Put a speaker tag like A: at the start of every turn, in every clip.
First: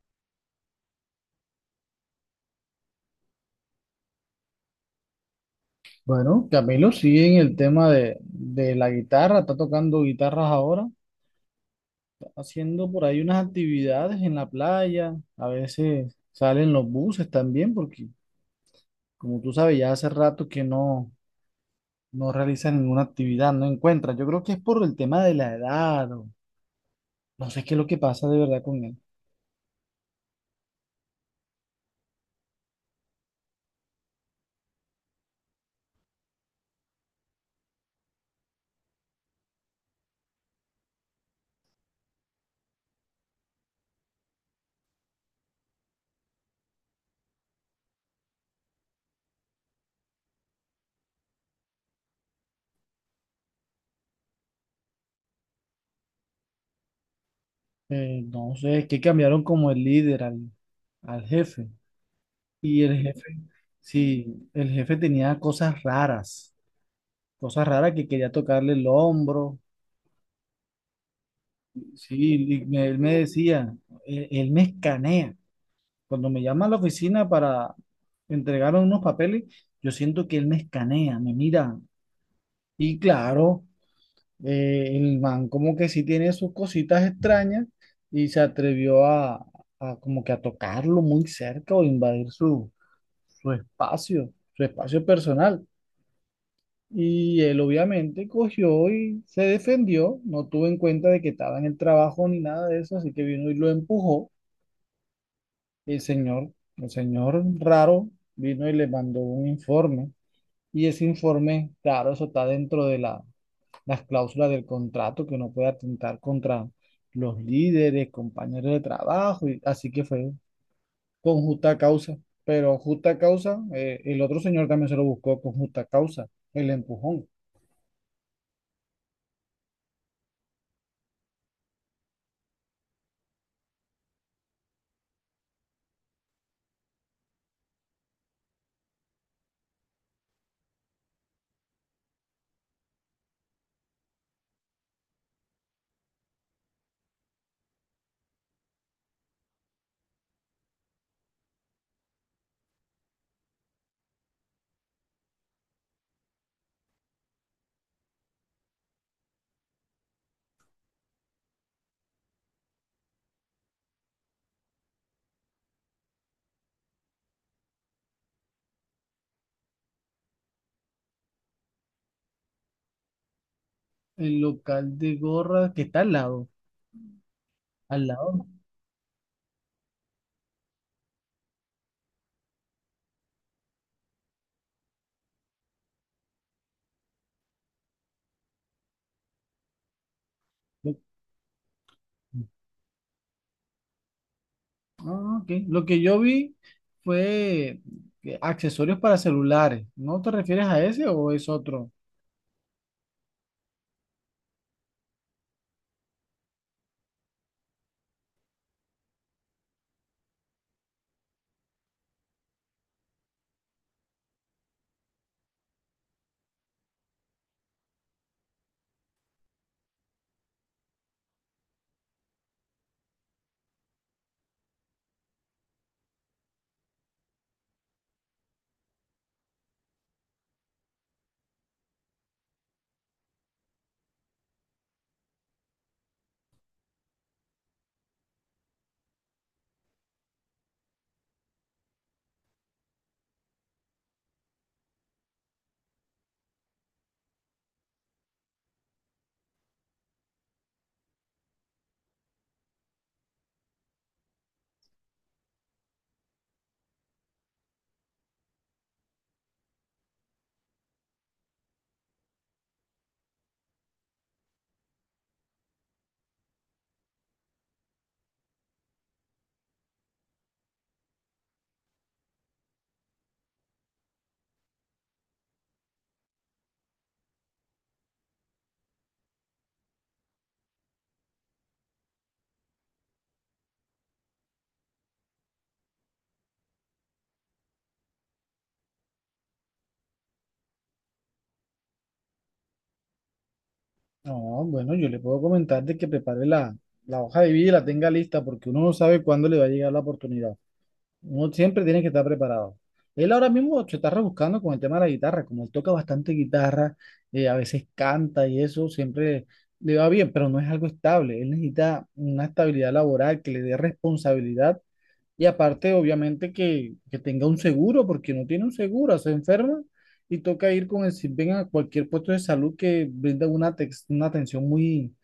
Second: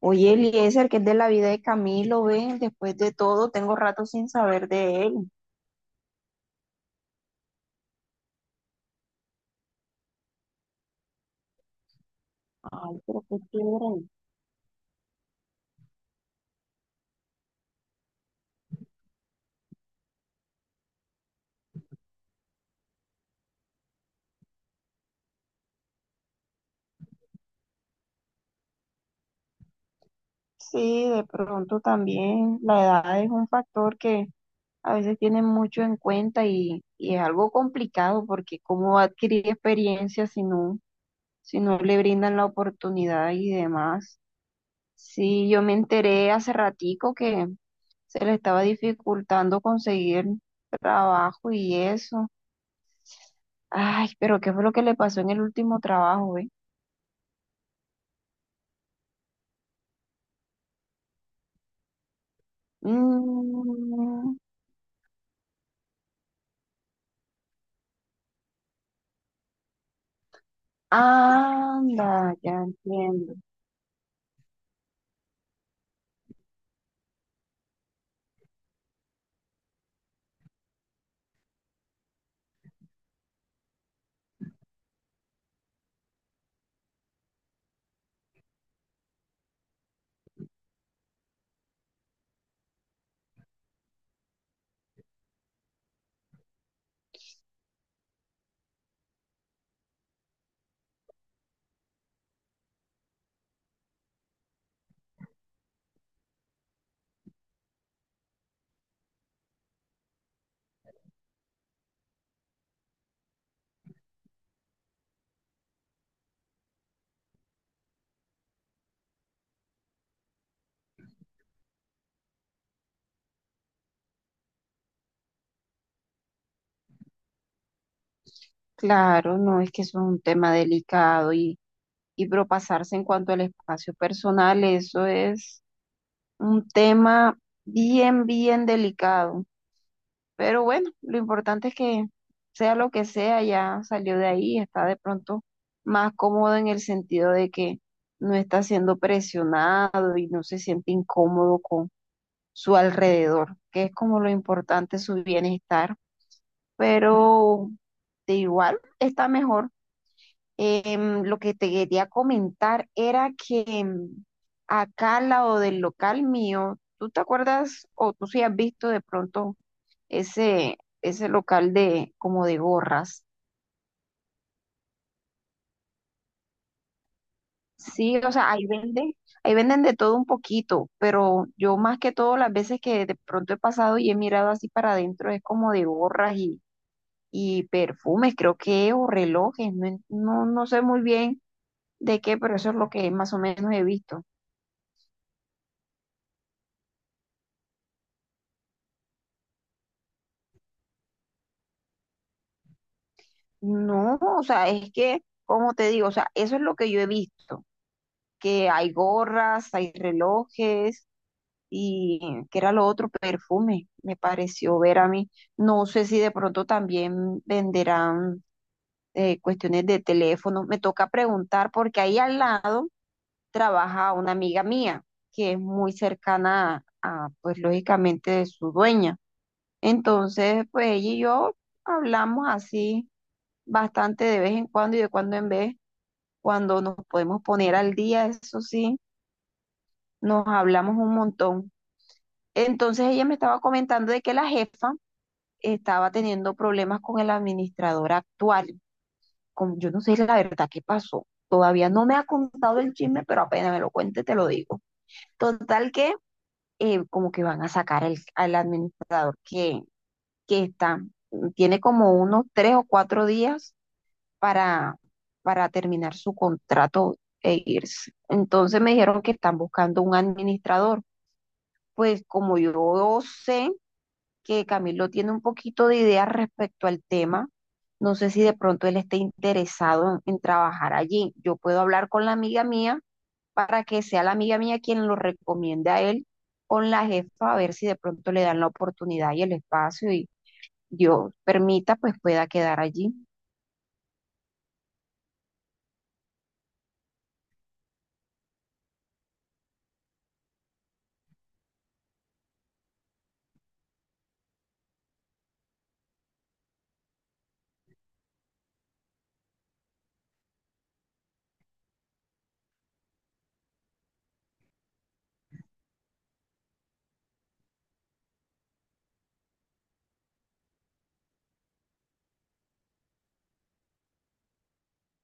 A: Oye, Eliezer, que es de la vida de Camilo, ven, después de todo, tengo rato sin saber de él.
B: Bueno, Camilo sigue en el tema de la guitarra, está tocando guitarras ahora, está haciendo
A: Ay,
B: por ahí
A: pero qué
B: unas
A: chévere.
B: actividades en la playa, a veces salen los buses también, porque como tú sabes, ya hace rato que no realiza ninguna actividad, no encuentra. Yo creo que es por el tema de la edad, o no sé qué es lo que pasa de verdad con él.
A: Sí, de pronto también la edad es un factor que a veces tienen mucho en cuenta y es algo complicado porque cómo va a adquirir experiencia si no, si no le brindan la oportunidad y demás. Sí, yo me enteré hace ratico que se le estaba dificultando conseguir trabajo y eso. Ay, pero ¿qué fue lo que le pasó en el último trabajo,
B: No sé, es que cambiaron como el líder al jefe, y el jefe,
A: Mm,
B: sí, el jefe tenía cosas raras, cosas raras que quería tocarle el hombro.
A: anda,
B: Sí,
A: ya
B: y él me
A: entiendo.
B: decía, él me escanea. Cuando me llama a la oficina para entregar unos papeles, yo siento que él me escanea, me mira. Y claro, el man como que sí tiene sus cositas extrañas y se atrevió a como que a tocarlo muy cerca o invadir su espacio personal. Y él obviamente cogió y se defendió, no tuvo en cuenta de que estaba en el trabajo ni nada de eso, así que vino y lo empujó. El señor, el señor raro, vino y le mandó un informe. Y ese informe, claro, eso está dentro de las cláusulas del contrato, que no puede atentar contra los líderes, compañeros de trabajo, y, así que fue con justa causa. Pero justa causa, el otro señor también se lo buscó con justa causa, el empujón.
A: Claro, no, es que eso es un tema delicado y propasarse en cuanto al espacio personal, eso es un tema bien, bien delicado. Pero bueno, lo importante es que sea lo que sea, ya salió de ahí, está de pronto más cómodo en el sentido de que no está siendo presionado y no se siente incómodo su alrededor, que es como lo importante, su bienestar, pero de igual está mejor. Lo que te quería comentar era que acá al lado del local mío, ¿tú te acuerdas o tú sí has visto de pronto ese local de como de gorras?
B: El local de gorra que está al lado. Al
A: Sí, o
B: lado.
A: sea, ahí venden de todo un poquito, pero yo más que todo las veces que de pronto he pasado y he mirado así para adentro es como de gorras y perfumes, creo que, o relojes, no, no, no sé
B: Lo-
A: muy bien de qué, pero eso es lo que más o menos he visto.
B: Ah, ok. Lo que yo vi fue accesorios para celulares. ¿No te refieres a ese o es otro?
A: No, o sea, es que, como te digo, o sea, eso es lo que yo he visto, que hay gorras, hay relojes y que era lo otro, perfume, me pareció ver a mí. No sé si de pronto también venderán cuestiones de teléfono, me toca preguntar porque ahí al lado trabaja una amiga mía que es muy cercana a, pues lógicamente, de su dueña. Entonces, pues ella y yo hablamos así bastante de vez en cuando y de cuando en vez, cuando nos podemos poner al día, eso sí, nos hablamos un montón. Entonces ella me estaba comentando de que la jefa estaba teniendo problemas con el administrador actual. Con, yo no sé la verdad qué pasó. Todavía no me ha contado el chisme, pero apenas me lo cuente, te lo digo. Total que como que van a sacar al administrador que está, tiene como unos tres o cuatro días para, para terminar su contrato e irse. Entonces me dijeron que están buscando un administrador. Pues como yo sé que Camilo tiene un poquito de idea respecto al tema, no sé si de pronto él esté interesado en trabajar allí. Yo puedo hablar con la amiga mía para que sea la amiga mía quien lo recomiende a él con la jefa, a ver si de pronto le dan la oportunidad y el espacio y Dios permita, pues pueda quedar allí.
B: No, bueno, yo le puedo comentar de que prepare la hoja de vida y la tenga lista porque uno no sabe cuándo le va a llegar la oportunidad. Uno siempre tiene que estar preparado. Él ahora mismo se está rebuscando con el tema de la guitarra, como él toca bastante guitarra, a veces canta y eso, siempre le va bien, pero no es algo estable. Él necesita una estabilidad laboral que le dé responsabilidad y aparte, obviamente, que tenga un seguro, porque no tiene un seguro, se enferma y toca ir con el SISBEN a cualquier puesto de salud que brinda una atención muy,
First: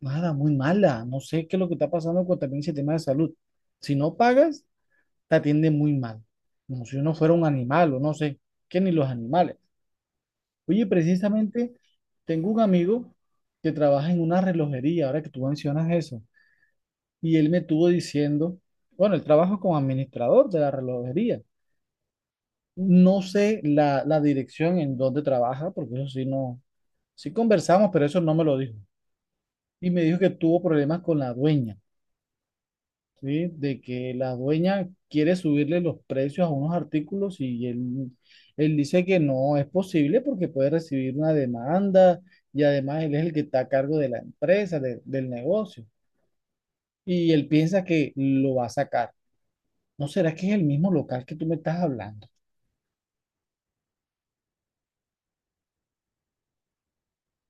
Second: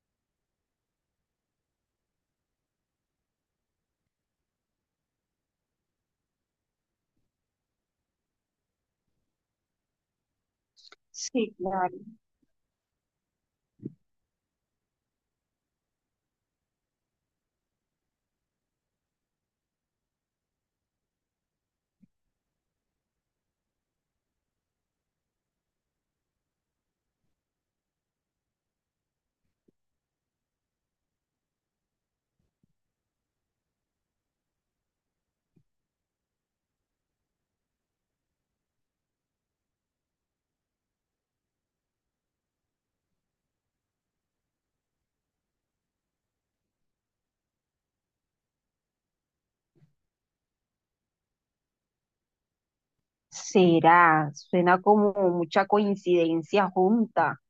B: nada, muy mala. No sé qué es lo que está pasando con también ese tema de salud. Si no pagas te atienden muy mal, como si uno fuera un animal o no sé, que ni los animales. Oye,
A: Sí,
B: precisamente
A: claro.
B: tengo un amigo que trabaja en una relojería, ahora que tú mencionas eso, y él me estuvo diciendo, bueno, él trabaja como administrador de la relojería. No sé la dirección en donde trabaja, porque eso sí no, sí conversamos, pero eso no me lo dijo. Y me dijo que tuvo problemas con la dueña, ¿sí? De que la dueña quiere subirle los precios a unos artículos y él dice que no es posible porque puede recibir una demanda y además él es el que está a cargo de la empresa, del negocio. Y él piensa que lo va a sacar. ¿No será que es el mismo local que tú me estás hablando?
A: Será, suena como mucha coincidencia junta.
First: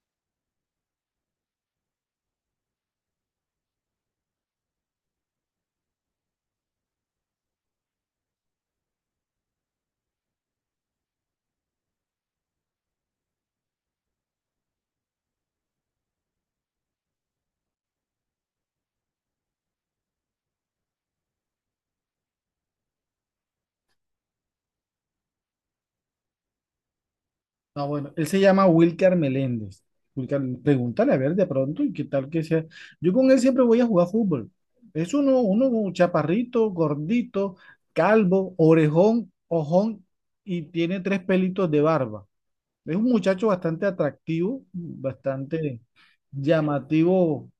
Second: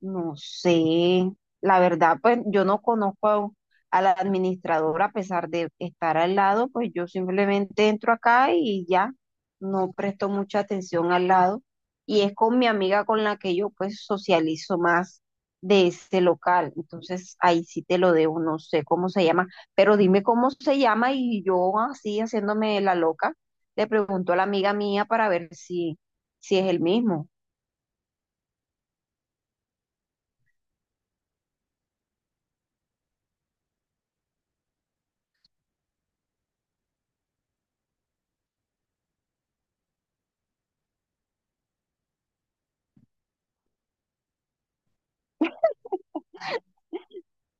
A: No sé, la verdad, pues yo no conozco a la administradora a pesar de estar al lado, pues yo simplemente entro acá y ya no presto mucha atención al lado. Y es con mi amiga con la que yo pues socializo más de ese local. Entonces ahí sí te lo debo, no sé cómo se llama, pero dime cómo se llama y yo así haciéndome la loca, le pregunto a la amiga mía para ver si, si es el mismo.
B: Ah, bueno, él se llama Wilcar Meléndez. Wilcar, pregúntale a ver de pronto y qué tal que sea. Yo con él siempre voy a jugar fútbol. Es uno chaparrito, gordito, calvo, orejón, ojón y tiene tres pelitos de barba. Es un muchacho bastante atractivo, bastante llamativo.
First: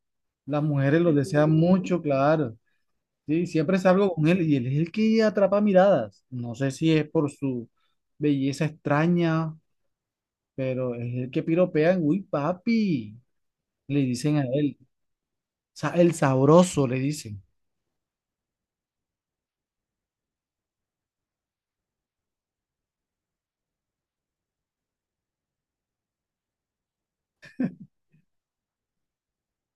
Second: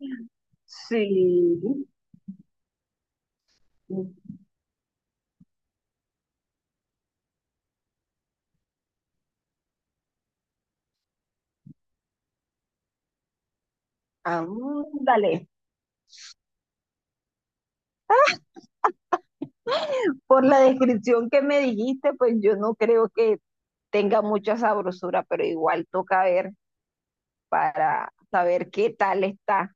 B: Las mujeres
A: Sí,
B: lo desean mucho, claro. Sí, siempre salgo con él y él es el que atrapa miradas. No sé si es por su belleza extraña, pero es el que piropean, uy, papi, le dicen a él.
A: ándale,
B: El sabroso, le dicen.
A: por la descripción que me dijiste, pues yo no creo que tenga mucha sabrosura, pero igual toca ver para saber qué tal está.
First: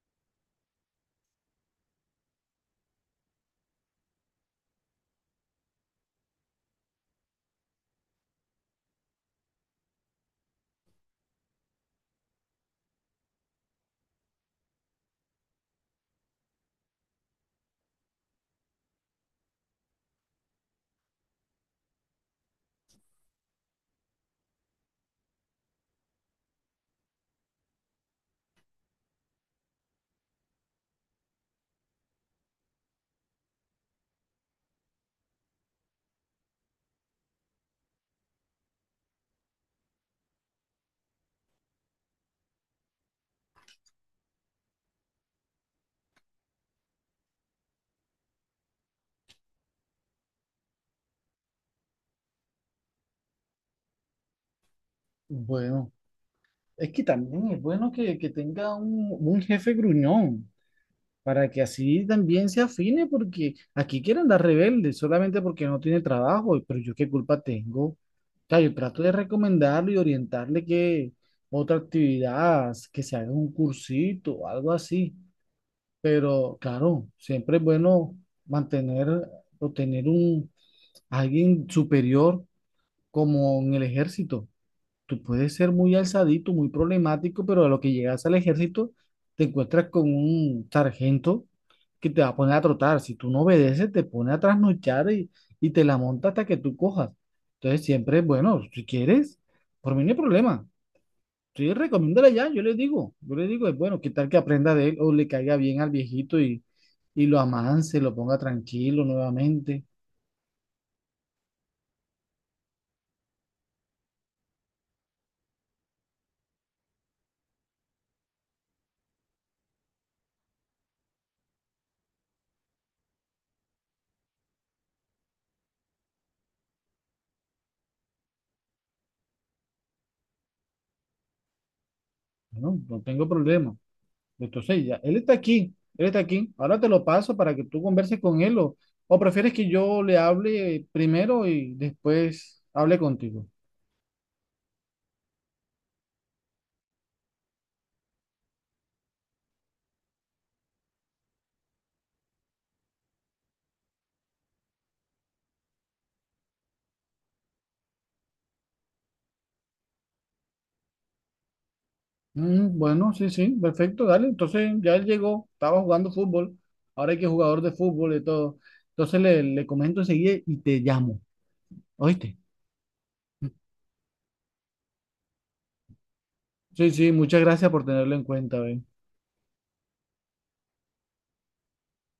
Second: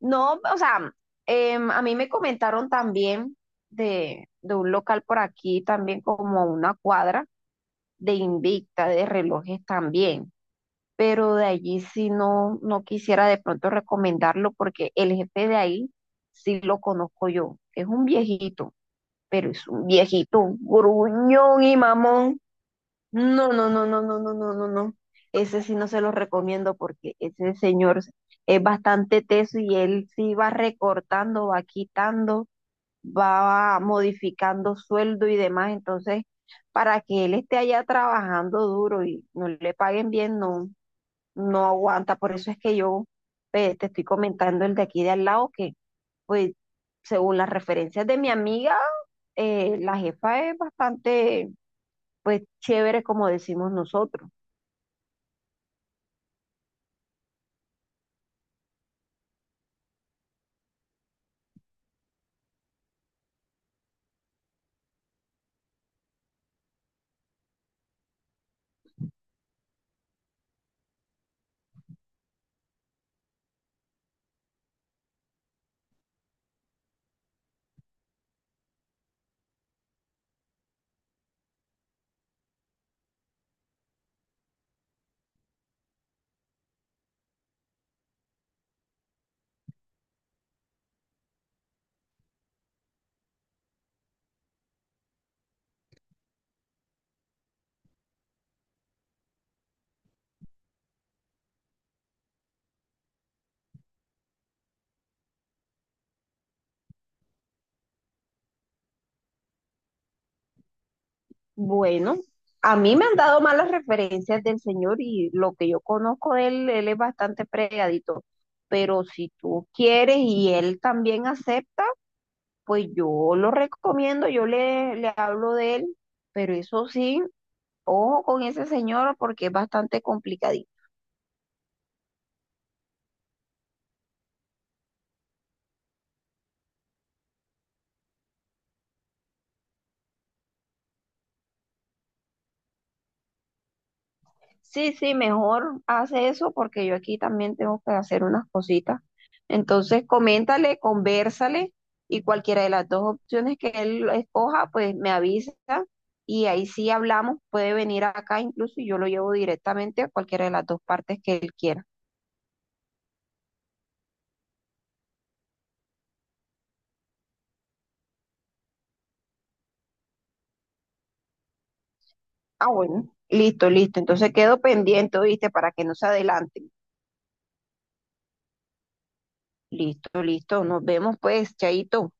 A: No, o sea, a mí me comentaron también de un local por aquí, también como a una cuadra de Invicta, de relojes también, pero de allí sí no, no quisiera de pronto recomendarlo porque el jefe de ahí sí lo conozco yo, es un viejito pero es un viejito gruñón y mamón. No, no, no, no, no, no, no, no, no. Ese sí no se lo recomiendo porque ese señor es bastante teso y él sí va recortando, va quitando, va modificando sueldo y demás. Entonces, para que él esté allá trabajando duro y no le paguen bien, no, no aguanta. Por eso es que yo te estoy comentando el de aquí de al lado que, pues, según las referencias de mi amiga, la jefa es bastante, pues, chévere, como decimos nosotros.
B: Bueno, es que también es bueno que tenga un jefe gruñón, para que así también se afine, porque aquí quieren andar rebelde solamente porque no tiene trabajo, pero yo qué culpa tengo. O sea, yo trato de recomendarle y orientarle que otra actividad, que se haga un cursito o algo así. Pero claro, siempre es bueno mantener o tener un alguien superior como en el ejército. Tú puedes ser muy alzadito, muy problemático, pero a lo que llegas al ejército te encuentras con un sargento que te va a poner a trotar. Si tú no obedeces, te pone a trasnochar y te la monta hasta que tú cojas. Entonces siempre, bueno, si quieres, por mí no hay problema. Sí, recomiéndale ya, yo le digo, es bueno, qué tal que aprenda de él o le caiga bien al viejito y lo amance, lo ponga tranquilo nuevamente.
A: Bueno, a mí me han dado malas referencias del señor y lo que yo conozco de él, él es bastante pregadito. Pero si tú quieres y él también acepta, pues yo lo recomiendo, yo le, le hablo de él. Pero eso sí, ojo con ese señor porque es bastante complicadito.
B: No, no tengo problema. Entonces ya, él está aquí. Ahora te lo paso para que tú converses con él o prefieres que yo le hable primero y después hable contigo.
A: Sí, sí, mejor hace eso porque yo aquí también tengo que hacer unas cositas. Entonces, coméntale, conversale y cualquiera de las dos opciones que él escoja, pues me avisa y ahí sí hablamos. Puede venir acá incluso y yo lo llevo directamente a cualquiera de las dos partes que él quiera.
B: Mm, bueno, sí, sí, perfecto, dale. Entonces ya él llegó, estaba jugando fútbol, ahora hay que jugador de fútbol y todo. Entonces le comento enseguida y te llamo, ¿oíste?
A: Ah, bueno, listo, listo. Entonces quedo pendiente, ¿viste? Para que no se adelanten.
B: Sí, sí, muchas gracias por tenerlo en cuenta, ve.
A: Listo, listo. Nos vemos pues, Chaito.